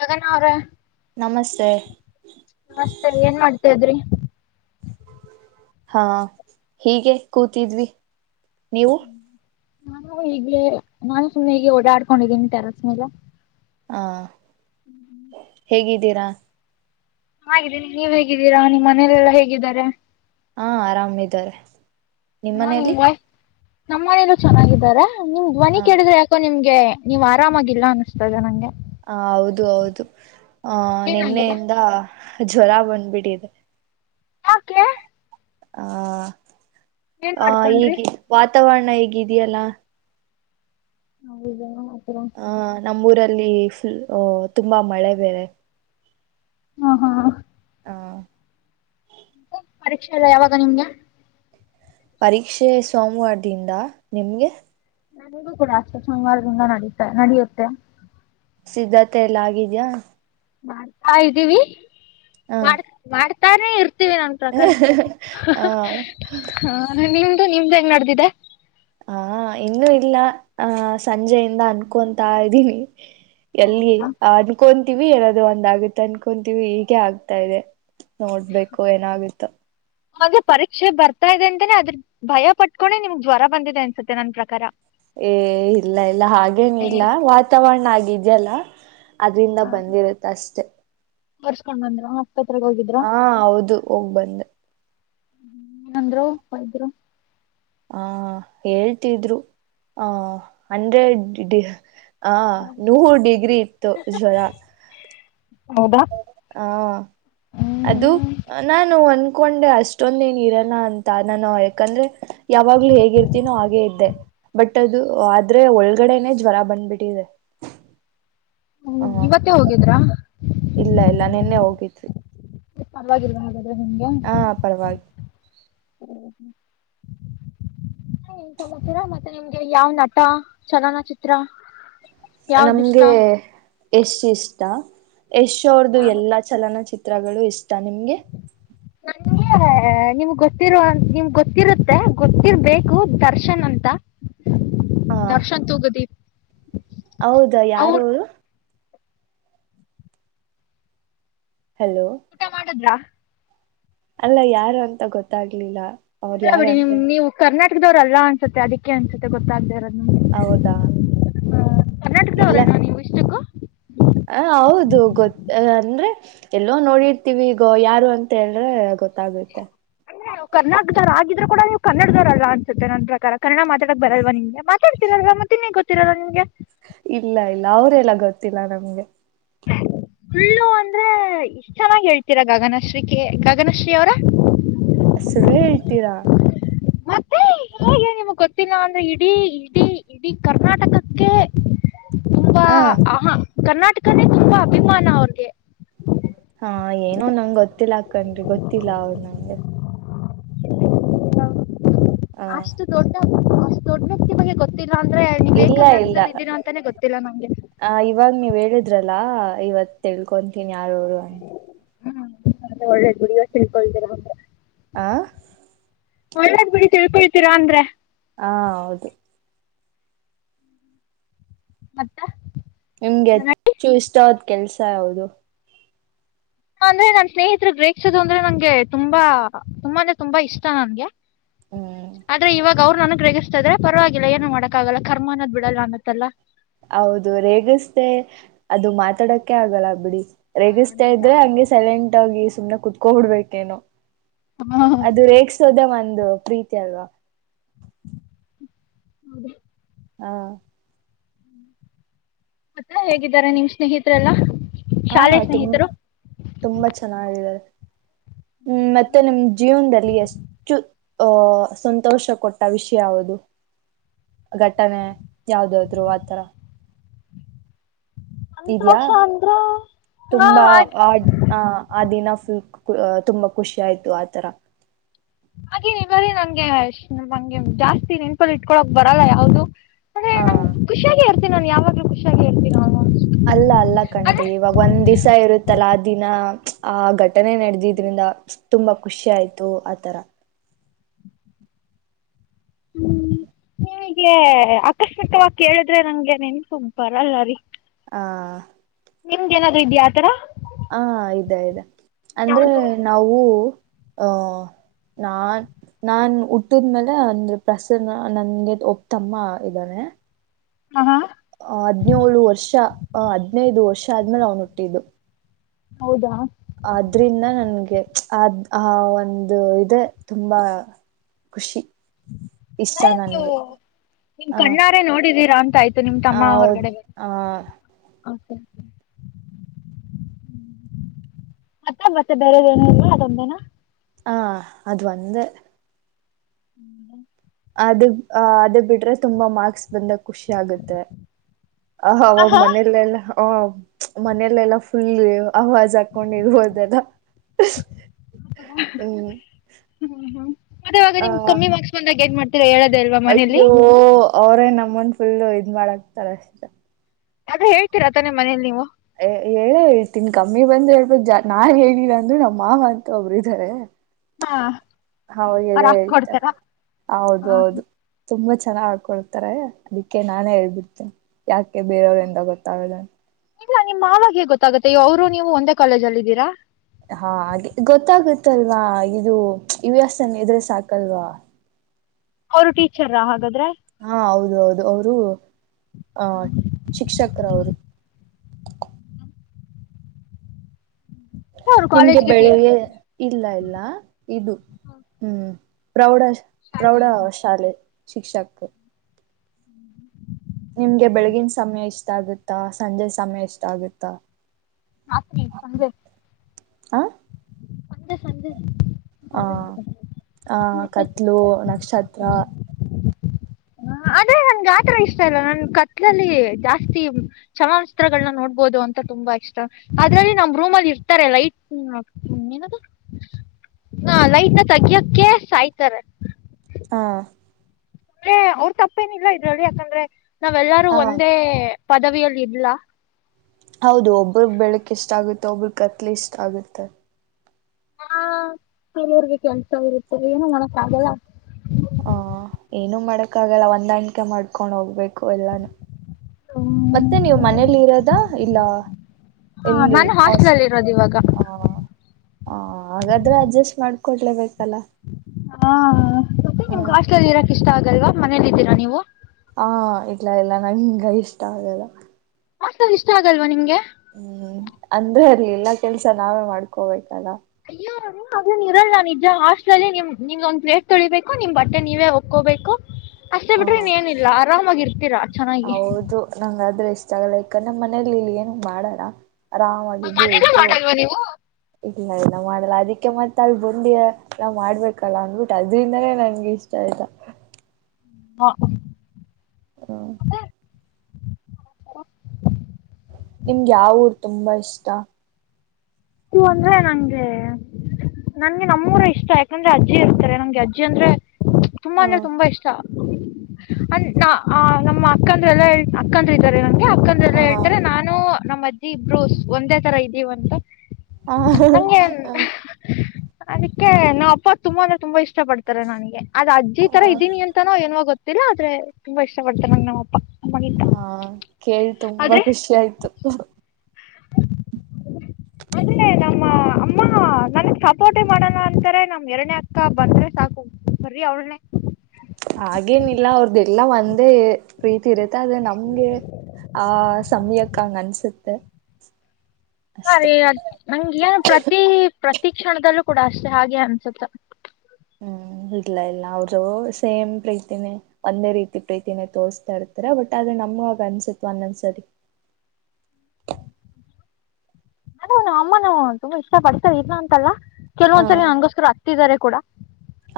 ಜಗನ ಅವರ ನಮಸ್ತೆ ದ್ರಿ ಹಾ ಹೀಗೆ ಕೂತಿದ್ವಿ ನೀವು ನಾನು ಈಗ್ಲೇ ನಾನು ಸುಮ್ಮ್ನೆ ಹೀಗೆ ಓಡಾಡ್ಕೊಂಡಿದ್ದೀನಿ ಟೆರಸ್ ಮೇಲೆ ಹಾ ಹೇಗಿದ್ದೀರಾ ಹಾಗಿದ್ದೀನಿ ನೀವ್ ಹೇಗಿದ್ದೀರಾ ನಿಮ್ ಮನೇಲೆಲ್ಲಾ ಹೇಗಿದ್ದಾರೆ ಹಾ ಆರಾಮಿದ್ದಾರೆ ನಿಮ್ಮ ನಾವ್ ನಿಮ್ ಮನೆಯಲ್ಲಿ ವಾಯ್ಸ್ ನಮ್ಮ ಮನೇಲ್ಲ ಚೆನ್ನಾಗಿದ್ದಾರಾ ಹಮ್ ಧ್ವನಿ ಹ ಕೇಳಿದ್ರ ಯಾಕೋ ನಿಮ್ ಗೆ ನೀವ ಆರಾಮಾಗಿಲ್ಲ ಅನ್ನಿಸ್ತದೆ ನಂಗೆ. ಹ ಹೌದು ಹೌದು ಆ ಏನಾಗಿದೆ ನಿನ್ನೆಯಿಂದ ಜ್ವರ ಬಂದ್ಬಿಟ್ಟಿದೆ. ಯಾಕೆ ಹ ಏನ್ ಹ ಈಗ ಮಾಡ್ಕೊಂಡ್ರಿ ವಾತಾವರಣ ಹೇಗಿದೆಯಲ್ಲಾ. ಹೌದಾ ಹಾ ನಮ್ಮೂರಲ್ಲ. ಅಲ್ಲಿ ಫುಲ್ ತುಂಬಾ ಮಳೆ ಬೇರೆ. ಹಾ ಹಾ ಹಾ ಪರೀಕ್ಷೆ ಎಲ್ಲ ಯಾವಾಗ ನಿಮ್ಗೆ. ಪರೀಕ್ಷೆ ಸೋಮವಾರದಿಂದ ನಿಮ್ಗೆ- ನಮ್ದ್ ಕೂಡ ಅಷ್ಟೇ ಸೋಮವಾರದಿಂದ ನಡುತ್ತೆ ನಡೆಯುತ್ತೆ. ಸಿದ್ಧತೆ ಎಲ್ಲ ಆಗಿದ್ಯಾ ಮಾಡ್ತಾ ಇದ್ದೀವಿ. ಮಾಡ್ ಹ ಮಾಡ್ ತಾನೇ ಇರ್ ರ ಸಿ ಬಿ ನನ್ ಪ್ರಕಾರ ಹಾ ಹ ಹಾ ನಿಮ್ದ ನಡೆದಿದೆ. ಹಾ ಇನ್ನುೂ ಇಲ್ಲ ಆ ಸಂಜೆಯಿಂದ ಅನ್ಕೊತಾ ಇದ್ದೀನಿ. ಎಲ್ಲಿ ಅನ್ಕೊ ಟಿವಿ ಇರೋದೆ ಒಂದ ಆಗುತ್ತೆ ಅನ್ಕೊಂತಿವವಿ ಹೀಗೆ ಆಗ್ತಾ ಇದೆ ನೋಡ್ಬೇಕು ಏನಾಗಿತ್ತು. ಹಾಗೆ ಪರೀಕ್ಷೆ ಬರ್ತಾ ಇದೆ ಅಂತೇನೆ ಅದ್ರ ಭಯ ಪಟ್ಕೊಂಡೆ ನಿಮ್ಗೆ ಜ್ವರ ಬಂದಿದೆ ಅನ್ಸತ್ತೆ ನನ್ ಪ್ರಕಾರ ಏ ಇಲ್ಲ ಇಲ್ಲ ಹಾಗೇನ ಇಲ್ಲ ವಾತಾವರಣ ಹಾಗಿದ್ ಜಲ ಅದ್ರಿಂದ ಬಂದಿರುತ್ತ ಅಷ್ಟೆ. ಕರ್ಸ್ಕೊಂಡ್ ಬಂದ್ರ ಹಾ ಹೌದು ಹೋಗ್ ಬಂದ ಹ್ಮ ಏನಂದ್ರು ವೈದರು. ಹ ಹೇಳ್ತಿದ್ರು ಆ ಅಂದ್ರೆಡಿ ಆ ನೂರು ಡಿಗ್ರಿ ಇತ್ತು ಜ್ವರ. ಹೌದಾ ಹ ಹ್ಮ್ ಅದು ಹ್ಮ್ ನಾನು ಒಂದ ಕುಕೊಂಡೆ ಅಷ್ಟೊಂದ ಏನ್ ಇರಲ್ಲ ಅಂತ ನಾನು ಯಾಕಂದ್ರೆ ಯಾವಾಗ್ಲೂ ಹೇಗಿರ್ತೀನೋ ಹಾಗೇ ಇದ್ದೆ ಬಟ್ ಅದು ಆದ್ರೆ ಒಳಗಡೆನೆೇ ಜ್ವರ ಬಂದ್ಬಿಟ್ಟಿದೆ ಹ್ಮ್ ಹಾ ಇವತ್ತೇ ಹೋಗಿದ್ರಾ ಇಲ್ಲ ಇಲ್ಲ ನಿನ್ನೆ ಹೋಗಿದ್ವಿ ಪರವಾಗಿಲ್ಲ ಹಾಗಾದೆ ಹಾ ಪರವಾಗಿ ಹ್ಮ್ ಹ್ಮ್ ನ್ತೀರ ಮತ್ತೆ ನಿಮ್ಗೆ ಯಾವ್ ನಟ ಚಲನಚಿತ್ರ ಯಾವ್ದ್ ಇಷ್ಟ ನಮ್ಗೆ ಯಶ್ ಇಷ್ಟಾ ಯಶ್ ಅವ್ರದುು ಎಲ್ಲಾ ಚಲನ ಚಿತ್ರ ಚಿತ್ರಗಳು ಇಷ್ಟ ನಿಮ್ಗೆ ನಂಗೆ ನಿಮ್ ಗೊತ್ತಿರುವ ನಿಮ್ಗೆ ಗೊತ್ತಿರುತ್ತೆ ಗೊತ್ತಿರ್ಬೇಕು ದರ್ಶನ್ ಅಂತ ಹ ದರ್ಶನ್ ತುಗುದೀಪ್ ಹೌದಾ ಯಾರ ಅವರು ಹಲೋ ಊಟ ಮಾಡುದ್ರಾ ಅಲ್ಲ ಯಾರು ಅಂತ ಗೊತ್ತಾಗ್ಲಿಲ್ಲ ಅವ್ರ ಇದ್ರ ಬಿಡಿ ನಿಮ ಯಾರಂತೆ ನೀವು ಕರ್ನಾಟಕ ದವ್ರಲ್ಲ ಅನ್ಸುತ್ತೆ ಅದಕ್ಕೆ ಅನ್ಸುತ್ತೆ ಗೊತ್ತಾಗ ಹೌದಾ ಇಲ್ಲ ಕರ್ನಾಟಕದವರೇನಾ ನೀವು ಇಷ್ಟಕ್ಕೂ ಹ ಹೌದು ಗೊತು ಅಂದ್ರೆ ಎಲ್ಲೋ ನೋಡಿರ್ತೀವಿ ಈಗ ಯಾರು ಅಂತ ಹೇಳ್ರೆ ಗೊತ್ತಾಗುತ್ತೆ ಕರ್ಟಕದವರಾಗಿದ್ರರು ಕೂಡ ನೀವು ಕನ್ನಡದವರಲ್ಲ ಅನ್ಸುತ್ತೆ ನನ್ನ ಪ್ರಕಾರ ಕನ್ನಡ ಮಾತಾಡಕ್ ಬರಲ್ವ ನಿಮ್ಗೆ ಮಾತಾಡ್ತಿರಲ್ವ ಮತ್ತ ಇನ್ ಹೆಂಗ್ ಗೊ ತ್ತಿರಲ್ಲ ನಿಮ್ಗೆ ಇಲ್ಲ ಇಲ್ಲ ಅವರೆೆಲ್ಲ ಗೊತ್ತಿಲ್ಲ ಸುಳ್ಳು ಅಂದ್ರೆ ಇಷ್ಟ ಚೆನ್ನಾಗಿ ಹೇಳ್ತೀರಾ ಗಗನಶ್ರೀ ಕ ಗಗನಶ್ರೀ ಅವರ ಸುಳ್ಳು ಹೇಳ್ತೀರಾ ಮತ್ತೆ ಹೇಗೆ ನಿಮ್ ಗೊತ್ತಿಲ್ಲ ಅಂದ್ರೆ ಇಡೀ ಇಡೀ ಇಡೀ ಕರ್ನಾಟಕಕ್ಕೆ ತುಂಬಾ ಹ ಆಹಾ ಕರ್ನಾಟಕ ಯಕಂದೆ ತುಂಬಾ ಅಭಿಮಾನ ಅವ್ರಿಗೆ ಹಾ ಏನೋ ನಂಗ್ ಗೊತ್ತಿಲ್ಲ ಕಣ್ರಿ ಗೊತ್ತಿಲ್ಲ ಅವ್ರು ನಂಗೆ ಹ ಅಷ್ಟು ದೊಡ್ಡ [unintelligible] ನೀವೇ ಇಲ್ಲ ಇಲ್ಲ ಕರ್ನಾಟಕದಲ್ಲಿ ಇದ್ದೀರಾ ಅಂತಾನೆ ಗೊತ್ತಿಲ್ಲ ನನಗೆ ಆ ಇವಾಗ ನೀವ್ ಹೇಳಿದ್ರಲ್ಲಾ ಇವತ್ತು ತಿಳ್ಕೊತೀನಿ ಯಾರ ಅವರು ಅಂತ ಹೆ ಒಳ್ಳೇದು ನೀವ ತಿಳ್ಕೊಿದ್ದೀರ ಹ್ರ ಆ ಒಳ್ಳದ್ ಬಿಡಿ ತಿಳ್ಕೊಳ್ತಿೀರಾ ಅಂದ್ರೆ ಹಾ ಹೌದು ಮತ್ತೆ ನಿಮ್ಗೆ ಚೂ ಇಷ್ಟತ್. ಕೆಲ್ಸ ಯಾದು. ಅಂದ್ರೆ ನಾನ್ ಸ್ನೇಹಿತರು ಗ್ರೇಕ್ಷಿಸೋದು ಅಂದ್ರೆ ನಂಗೆ ತುಂಬಾ ತುಂಬ ಅಂದ್ರೆ ತುಂಬಾ ಇಷ್ಟ ನನ್ಗೆ. ಹ್ಮ್ ಆದ್ರೆ ಇವಾಗ. ಅವ್ರು ನನಗ್ ಗ ರೇಗಿಸತ ಇದ್ರೆ ಪರವಾಗಿಲ್ಲ ಏನು ಮಾಡಕಕ್ಕಾಗಲ್ಲ ಕರ್ಮ ಅನ್ನೋ್ ಬಿಡಲ್ಲ ಅನ್ನತ್ತಲ್ಲ. ಹೌದು ರೇಗಸ್ೇ ಅದು ಮಾತಾಡಕ್ಕೆ ಆಗಲ್ಲ ಬಿಡಿ. ರೇಗಿಸ್ತಾ ಇದ್ರೆ ಹಂಗೆ ಸೆಲೆಂಟ್ ಆೋಗಿ. ಸುಮ್ನೆ ಕುೂತ್ಕೋ ಹಿಡ್ಬೇಕೇನು. ಅದು ರೇಗ್ಿಸೋದೆ ಮಾ. ಒಂದು ಪ್ರೀತಿ ಅಲ್ವಾ. ಹೌದ. ಹಾ. ಮತ್ತ ಹೇಗಿದ್ದಾರೆ ನಿಮ್ಮ್ ಸ್ನೇಹಿತ್ರೆ ಎಲ್ಲ. ಹಾ ತು ತುಂಬಾ ಚೆನ್ನಾಗಿದೆ. ಹ್ಮ್ ಮತ್ತೆ ನಿಮ್ ಜೀವನದಲ್ಲಿ ಎಷ್ಟು ಅಹ ಸಂತೋಷ ಕೊಟ್ಟ ವಿಷಯ ಯಾದು ಘಟನೆ ಯಾವ್ದಾದ್ರು ಆತರ. ಇದ್ಯಾಾ ಸಂತೋಷ ಅಂದ್ರ ಹಾ ತುಂಬಾ ಹಾಗ್- ಆ ಆ ದಿನ. ತುಂಬಾ ಖುಷಿ ಆಯ್ತು ಆತರ. ಹಾಗೆ ನಿ ಬ್ರ ನಂಗೆಂಗೆ ಜಾಸ್ತಿ ನೆನ್ಪಲ್ಲಿ ಇಟ್ಕೊಳಕ್ ಬರಲ್ಲ ಯಾವ್ದು. ಅಂದೆ ನಮ್ ಹಾ ಖುಷಿಯಾಗಿ. ನಾನು ಯಾವಾಗ ಖಷಾಗಿ ಹೇತೀನ ಅವ ಅಲ್ಲ ಅಲ್ಲ ಕಣ್ರಿ ಇವಾಗ ಒಂದ್ ದಿವ್ಸ ಇರುತ್ತಲ್ಲ ಆ ದಿನ ಆ ಘಟನೆ ನಡೆದಿದ್ರಿಂದ ತುಂಬಾ ಖುಷಿ ಆಯ್ತು ಆತರ ಹ್ಮ್ ನಿಗೆ ಆಕಸ್ಮಿಕವಾಗಿ ಕೇಳಿದ್ರೆ ನಂಗೆ ನೆನ್ಪು ಬರಲ್ಲ ರೀ ಹ ನಿಮ್ದ ಏನಾದ್ೂ ಇದ್ಯಾಾ ಆತರ ಹಾ ಇದ ಇದಾ. ಅಂದ್ರೆ ಯಾವುದು ನಾವು. ಅಹ ನಾನ್ ನಾನ್ ಹುಟ್ಟಿದ್ಮೇಲೆ ಅಂದೆ ಪ್ರಸನ್ನ ನನ್ಗೆ ಒಪ್ತಮ್ಮ ಇದ್ದಾನೆ. ಹ ಹಾ. ಆ ಹದ್ನೇಳು ವರ್ಷ ಆ ಹದ್ನೈದು ವರ್ಷ ಆದ್ಮೇಲೆ ಅವ್ನು ಹುಟ್ಟಿದ್ದು. ಹೌದಾ ಆದ್ರಿಂದ ನನ್ಗೆ ಅ್ ಆ ಒಂದು ಇದೆ ತುಂಬಾ ಖುಷಿ. ಇಷ್ಟ ಅಂದ್ರೆ ನೀವು ನನ್ಗೆ ನಿಮ ಆ ಕಣ್ಣಾರೆೇ ನೋಡಿದೀರ ಅ. ಮ ನಿಮ್ ತಮ್ಮ ಹೌದ್ ಹೊರಗಡೆೆ. ಆ ಮತ್ತ ಮತ್ತೆ ಬೇರೆದೇನ ಇಲ್ವಾ ಅದೊಂದೇನಾ. ಹಾ ಅದು ಒಂದ. ಹ್ಮ. ಅದು ಅದು ಬಿಟ್ರೆ ತುಂಬಾ ಮಾರ್ಕ್ಸ್ ಬಂದಕ್. ಖುಷಿ ಆಗುತ್ತೆ ಆ ಹಾಂ ಅವಾಗ ಹಾಂ ಮನೇಲೆೆಲ್ಲ ಆ ಮನೆಯಲೆೆಲ್ಲ. ಸ. ಅವಾಜ್ ಹಾಕೊಂಡಿರ್ಬೋದಲ್ಲ ಹ್ಮ್ ಆ ಹೇಳದೇ ಇಲ್ವಾ ಮನೇಲಿ ಅಯ್ಯೋ ಅವರೇ ನಮ್ಮನ್ ಫುಲ್ ಇದ್ ಮಾಡಕ್ತಾರ ಅಷ್ಟೆ ಅದ ಹೇಳ್ತೀರಾ ತಾನೆ ನಿಮ್ಮ ಮನೇಲಿ ನೀವು ಹೇಳೆ ಹೇಳ್ತೀನಿ ಕಮ್ಮಿ ಬಂದ್ರ ಹೇಳ್ಬ ಜಾ ನಾನ್ ಹೇಳಿಲ್ಲಾ ಅಂದರು ನಮ್ಮ ಮಾವ ಅಂತ ಒಬ್ರು ಇದಾರೆ ಹಾಂ ಹ ಅವ್ರು ಹೇಳೇ ಹಾಕಿ ಹೇಳ್ತಾ ಕೊಡ್ತಾರಾ ಹೌದು ಹಾಂ ಹೌದು ತುಂಬಾ ಚೆನ್ನಾಗ ಹಕೊಡ್ತಾರೆ ಅದಕ್ಕೆ ನಾನೇ ಹೇಳ್ಬಿಡ್ತೇನೆ ಯಾಕೆ ಬೇರೆಯವ್ರಂದ ಗೊತ್ತಾಗೋದ ಇಲ್ಲ ನಿಮ್ಮ ಮವಾಗ ಹೆಂಗ ಗೊತ್ತಾಗತ್ತೆ ಅವರು ನೀವು ಒಂದೇ ಕಾಲೇಜ ಅಲ್ಲಿದ್ದೀರಾ ಹಾ ಹಾಗೆ ಗೊತ್ತಾಗುತ್ತಲ್ವಾ ಇದು ಯು ಎಸ್ ಎನ್ ಇದ್ರೆ ಸಾಕಲ್ವಾ ಅವರು ಟೀಚರ್ ಹಾಗಾದ್ರೆ ಹಾ ಹೌದು ಹೌದು ಅವರು ಅ ಶಿಕ್ಷಕರ ಅವರು ಅವರು ನಿಮ್ಗೆ ಕಾಲೇಜ್ಗೆ ಬೆಳಗೆ ಇಲ್ಲ ಇಲ್ಲ ಇದು ಹ್ಮ್ ಪ್ರೌಡ್ ಶಾ ಪ್ರೌಢ ಟಿ ಶಾಲೆ ಶಿಕ್ಷಕ್ ನಿಮ್ಗೆ ಬೆಳಗಿನ ಸಮಯ ಇಷ್ಟಾಗುತ್ತಾ ಸಂಜೆ ಸಮಯ ಇಷ್ಟ ಆಗುತ್ತಾ [unintelligible] ಸಂಜೆ ಹ ಸಂಜೆ ಹಾ ಸಂಜೆ ಆ ಕತ್ಲು ನಕ್ಷತ್ರ ಹ ಆದ್ರೆ ನನ್ಗೆ ಆತರ ಇಷ್ಟ ಇಲ್ಲ ನನ್ ಕತ್ಲಲ್ಲಿ ಜಾಸ್ತಿ ಚಲನಚಿತ್ರಗಳನ್ನ ನೋಡ್ಬೋದು ಅಂತ ತುಂಬಾ ಇಷ್ಟ ಅದ್ರಲ್ಲಿ ನಮ್ ರೂಮ್ ಅಲ್ಲಿ ಇರ್ತಾರೆ ಲೈಟ್ ಏನದು ಹ ಲೈಟ್ ತೆಗಿಯಕ ಸಾಯ್ತಾರೆ ಹಾ ಅಂದ್ರೆ ಅವ್ರ ತಪ್ಪೇನಿಲ್ಲ ಇದ್ರಲ್ಲಿ ಯಾಕಂದ್ರೆ ನಾವೆಲ್ಲಾರೂ ಹ ಒಂದೇ ಪದವಿಯಲ್ಲಿ ಇಲ್ಲಾ ಹೌದು ಒಬ್ರಗ್ ಬೆಳಕ ಇಷ್ಟ ಆಗುತ್ತೆ ಒಬ್ರ ಕತ್ಲಿ ಇಷ್ಟ ಆಗುತ್ತೆ ಹಾ ಕೆಲವ್ರರಿಗೆ ಕೆಲ್ಸ ಇರುತ್ತದೆ ಏನು ಮಾಡಕ್ ಆಗಲ್ಲ ಹ ಏನುೂ ಮಾಡಕ್ಕ ಆಗಲ್ಲ ಹೊಂದಾಣಿಕೆ ಮಾಡ್ಕೊಂಡ್ ಹೋಗ್ಬೇಕು ಎಲ್ಲಾನು ಮತ್ತೆ ನೀವು ಮನೆಲಿ ಇರೋದ ಇಲ್ಲ ಎಲ್ಲಿ ನಾನು ಹ ಹಾಸ್ಟೆಲಲ್ಲಿ ಇರೋದು ಇವಾಗ ಹಾಗಾದ್ರೆ ಅಡ್ಜಸ್ಟ್ ಮಾಡ ಕೊಡ್ಲೇಬೇಕು ಹಾ ಮತ್ತೆ ಹ ನಿಮ್ಗೆಾಸ್ಟ್ಲಲ್ಲಿ ಇರಕ್ ಇಷ್ಟ ಆಗೆ ಲ್ವಾ ಮನೇಲ್ಲಿದ್ದೀರಾ ನೀವು ಹಾ ಇಲ್ಲಾ ಇಲ್ಲಾ ನಂಗ ಇಷ್ಟ ಆಗಲ್ಲ ಹಾಸ್ಟೆಲ್ ಇಷ್ಟ ಆಗಲ್ವಾ ನಿಮ್ಗೆ ಹ್ಮ್ ಅಂದ್ರೆ ಅರ್ಲಿ ಇಲ್ಲಾ ಕೆಲ್ಸ ನಾವೇ ಮಾಡ್ಕೋಬೇಕು ಅಯ್ಯೋರು ಹಾಗೇನ ಇರಲ್ಲ ನಾ ನಿಜ ಹಾಸ್ಟ್ಲಲ್ಲಿ ನಿಮ್ ನಿಮ್ಗ ಒಂದ್ ಪ್ಲೇಟ್ ತೊಳ್ಕೋಬೇಕು ನಿಮ್ ಬಟ್ಟೆ ನೀವೇ ಒಕ್ಕಕೋಬೇಕು ಅಷ್ಟೇ ಹ ಬಿಟ್ರೆ ಏನಿಲ್ಲ ಆರಾಮಾಗಿ ಇರ್ತೀರಾ ಚೆನ್ನಾಗಿ ಲ್ಲ ಈಕ ನಮ್ಮ್ ಮನೇಲಿ ಇಲ್ಲಿ ಏನು ಮಾಡಾರ. ಆರಾಮಾಗಿದ್ದು ಮನೇಲೂ ಇದ್ದು ಮಾಡಲ್ವಾ ನೀವು ಇದ್ದು ಇಲ್ಲ ಮಾಡಲ್ಲ ಅದಕ್ಕೆ ಮತ್ತ ಅಲ್ಲಿ ಬಂದಿ ಎಲ್ಲ ಮಾಡ್ಬೇಕಲ್ಲ ಅಂದ್ಬಿಟ್ಟು ಅದ್ರಿಂದಾನೇ ನಂಗೆ ಇಷ್ಟ ಅಯ್ತಾ. ಹಾ ಹಾ ನಿಮ್ಗೆ ಯಾವ ಊರ್ ತುಂಬಾ ಇಷ್ಟ? ಊರು ಅಂದ್ರೆ ನಂಗೆ ನಂಗೆ ನಮ್ಮೂರ ಇಷ್ಟ ಯಾಕಂದ್ರೆ ಅಜ್ಜಿ ಇರ್ತಾರೆ, ನಮ್ಗೆ ಅಜ್ಜಿ ಅಂದ್ರೆ ತುಂಬಾ ಅಂದ್ರೆ ಹ್ಮ್ ತುಂಬಾ ಇಷ್ಟ. ಅಂಡ್ ನಮ್ಮ ಅಕ್ಕಂದ್ರ ಎಲ್ಲ ಅಕ್ಕಂದ್ರ ಇದ್ದಾರೆ, ನ ಹಕಂದಲ್ಲ ಹೇಳ್ತಾರೆ ಹ ನಾನು ನಮ್ಮ ಇಬ್ರು ಒಂದೇ ತರ ಇದೀವ ಅಂತ. ಹ ಹ ಅದಕ್ಕೆ ನಾ ಅಪ್ಪ ತುಂಬ ಅಂದ್ರೆ ತುಂಬಾ ಇಷ್ಟ. ಇಷ್ಟ ಪಡ್ತಾರೆ ನನಗೆ, ಅಜ್ಜಿ ತರ ಹ ಇದೀನಿ ಅಂತಾನೋ ಏನವಾಗ ಗೊ ಗೊತ್ತಿಲ್ಲಾ ಆದ್ರೆ ತುಂಬಾ ಇಷ್ಟ ಪಡ್ತರೆ ನಂಗ ನಮ್ಮಪ್ಪ. ಹ ಕೇಳ್ ತುಂಬಾ ಖುಷಿ ಆಯ್ತು. ಅಂದ್ರೆ ನಮ್ಮ ಅಮ್ಮ ನನ್ಗ್ ಸಪೋರ್ಟಿ ಮಾಡೋಣ ಅಂತಾರೆ ನಮ್ ಎರನೇ ಅಕ್ಕ ಬಂದ್ರೆ ಸಾಕು ಬರಿ ಅವಳನೇ ಹಾಗೇನಿಲ್ಲ ಅವ್ರದೆಲ್ಲ ಒಂದೇ ಪ್ರೀತಿ ಇರುತ್ತೆ ಅದ ನಮ್ಗೆ ಆ ಸಮಯಕ್ಕ ಹಂಗ ಅನ್ಸುತ್ತೆ. ಹ ಅಷ್ಟೆ ರೇ ಅ ನಂಗಗೆ ಏನ್ ಪ್ರತಿ? ಪ್ರತಿ ಕ್ಷಣದಲ್ಲೂ ಕೂಡ ಅಷ್ಟೆ ಹಾಗೆ ಅನ್ಸುತ್ತ. ಹ್ಮ್ ಇಲ್ಲ ಇಲ್ಲ ಅವರು ಸೇಮ್ ಪ್ರೀತಿನೇ ಒಂದೇ ರೀತಿ ಪ್ರೀತಿನೇ ತೋರ್ತಾ ಇರ್ತಾರೆ, ಬಟ್ ಆದ್ರೆ ನಮ್ಗ ಆಗ ಅನ್ಸತ್ ಒಂದೊಂದ್ಸರಿ. ಅ ನಾ ಅಮ್ಮನಾವು ತುಂಬಾ ಇಷ್ಟ ಪಡ್ತೇವೆ ಇಗ ಅಂತಲ್ಲ. ಹ ಕೆಲವಂದ್ಲಲಿ ಅಂಗೋಸ್ಕರ ಇಟ್ಟಿದ್ದಾರೆ ಕೂಡ.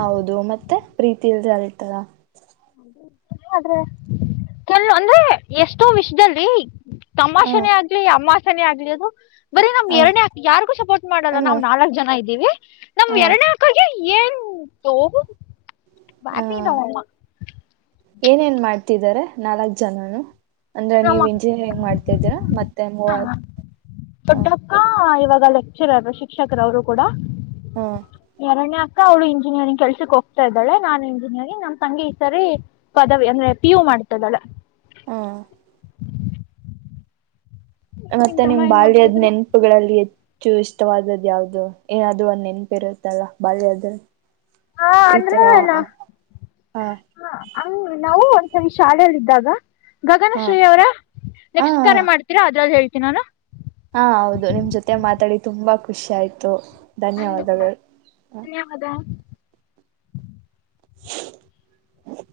ಹೌದು ಮತ್ತೆ ಪ್ರೀತಿ ಇಲ್ ಅಳ್ತರ ಆದ್ರೆ ಕೆಲ್ವು ಅಂದ್ರೆ ಎಷ್ಟೋ ವಿಷಯದಲ್ಲಿ ಹ ತಮಾಷೆನೆ ಆದ್ರಿ ಅಮ್ಮಾ ಆಗಲಿದು ಬರಿ ನಮ್ ಹ ಎರಡೇ ಯಾರಿಗು ಸಪೋರ್ಟ್ ಹ ಮಾಡಲ್ಲ ನಾಲ್ಕು ಜನ ಐ ನಮ್ ಹ ಎರನೇಕಗೆ ಏನ್ ತೋಗು ಹ ಬಾಟಿ ತ ಹ ಏನೇನ್ ಮಾಡ ಮಾಡ್ತಿದ್ದಾರೆ ನಾಲ್ಕ್ ಜನನು ಅಂದ್ರೆ ನೀವ್ ನಮ್ಮಕ್ಕ ಇಂಜಿನಿಯರಿಂಗ್ ಮಾಡ್ತಿದ್ದೀರಾ ಮತ್ತೆಲ್ ಹ?? ದೊಡ್ಡಕ್ಕ ಇವಾಗ ಲೆಕ್ಚರರ್, ಶಿಕ್ಷಕರು ಅವರು ಕೂಡ‌. ಹ ಎರಡನೇ ಅವಳು ಇಂಜಿನಿಯರಿಂಗ್ ಕೆಲ್ಸಕ್ ಹೋಗ್ತಾ ಇದ್ದಾಳೆ, ನಾನ್ ಇಂಜಿನಿಯರಿಂಗ್ ನಮ್ಮ ತಂಗಿ ಈ ಸರಿ ಪದವಿ ಅಂದ್ರೆ ಪಿ ಯು ಮಾಡ್ತಿದಾಳೆ. ಹಾ ಮತ್ತೆ ತಮ್ಮ ನಿಮ್ ಏನ್ ಬಾಲ್ಯದ್ ಮಾಡ್ತಿದ್ರು ನೆನಪುಗಳಲ್ಲಿ ಎ ಇಷ್ಟವಾದ್ದ ಯಾವ್ದು ಏನಾದದು ಒಂದ್ ನೆನಪಿರುತ್ತಲ್ಲ ಬಾಲ್ಯದ್ದು? ಹಾ ಅಂದ್ರಲ್ಲ ನಾ, ಹ ಹಂಗ ನಾವು ಶಾಲೆಯಲ್ಲಿ ಇದ್ದಾಗ ಗಗನ ಹಾ ಶ್ರೀ ಅವರ ಹ ನೆಕ್ಸ್ಟ್ ಕರೆ ಮಾಡ್ತೀರಾ ಅದ್ರಲ್ಲಿ ಹೇಳ್ ತಿನಿ ನಾನು. ಹಾ ಹೌದು ನಿಮ್ ಜೊತೆ ಮಾತಾಡಿ ತುಂಬಾ ಖುಷಿ ಆಯ್ತು. ನಂದು ಕೂಡ, ಧನ್ಯವಾದಗಳು ಹ ಧನ್ಯವಾದ.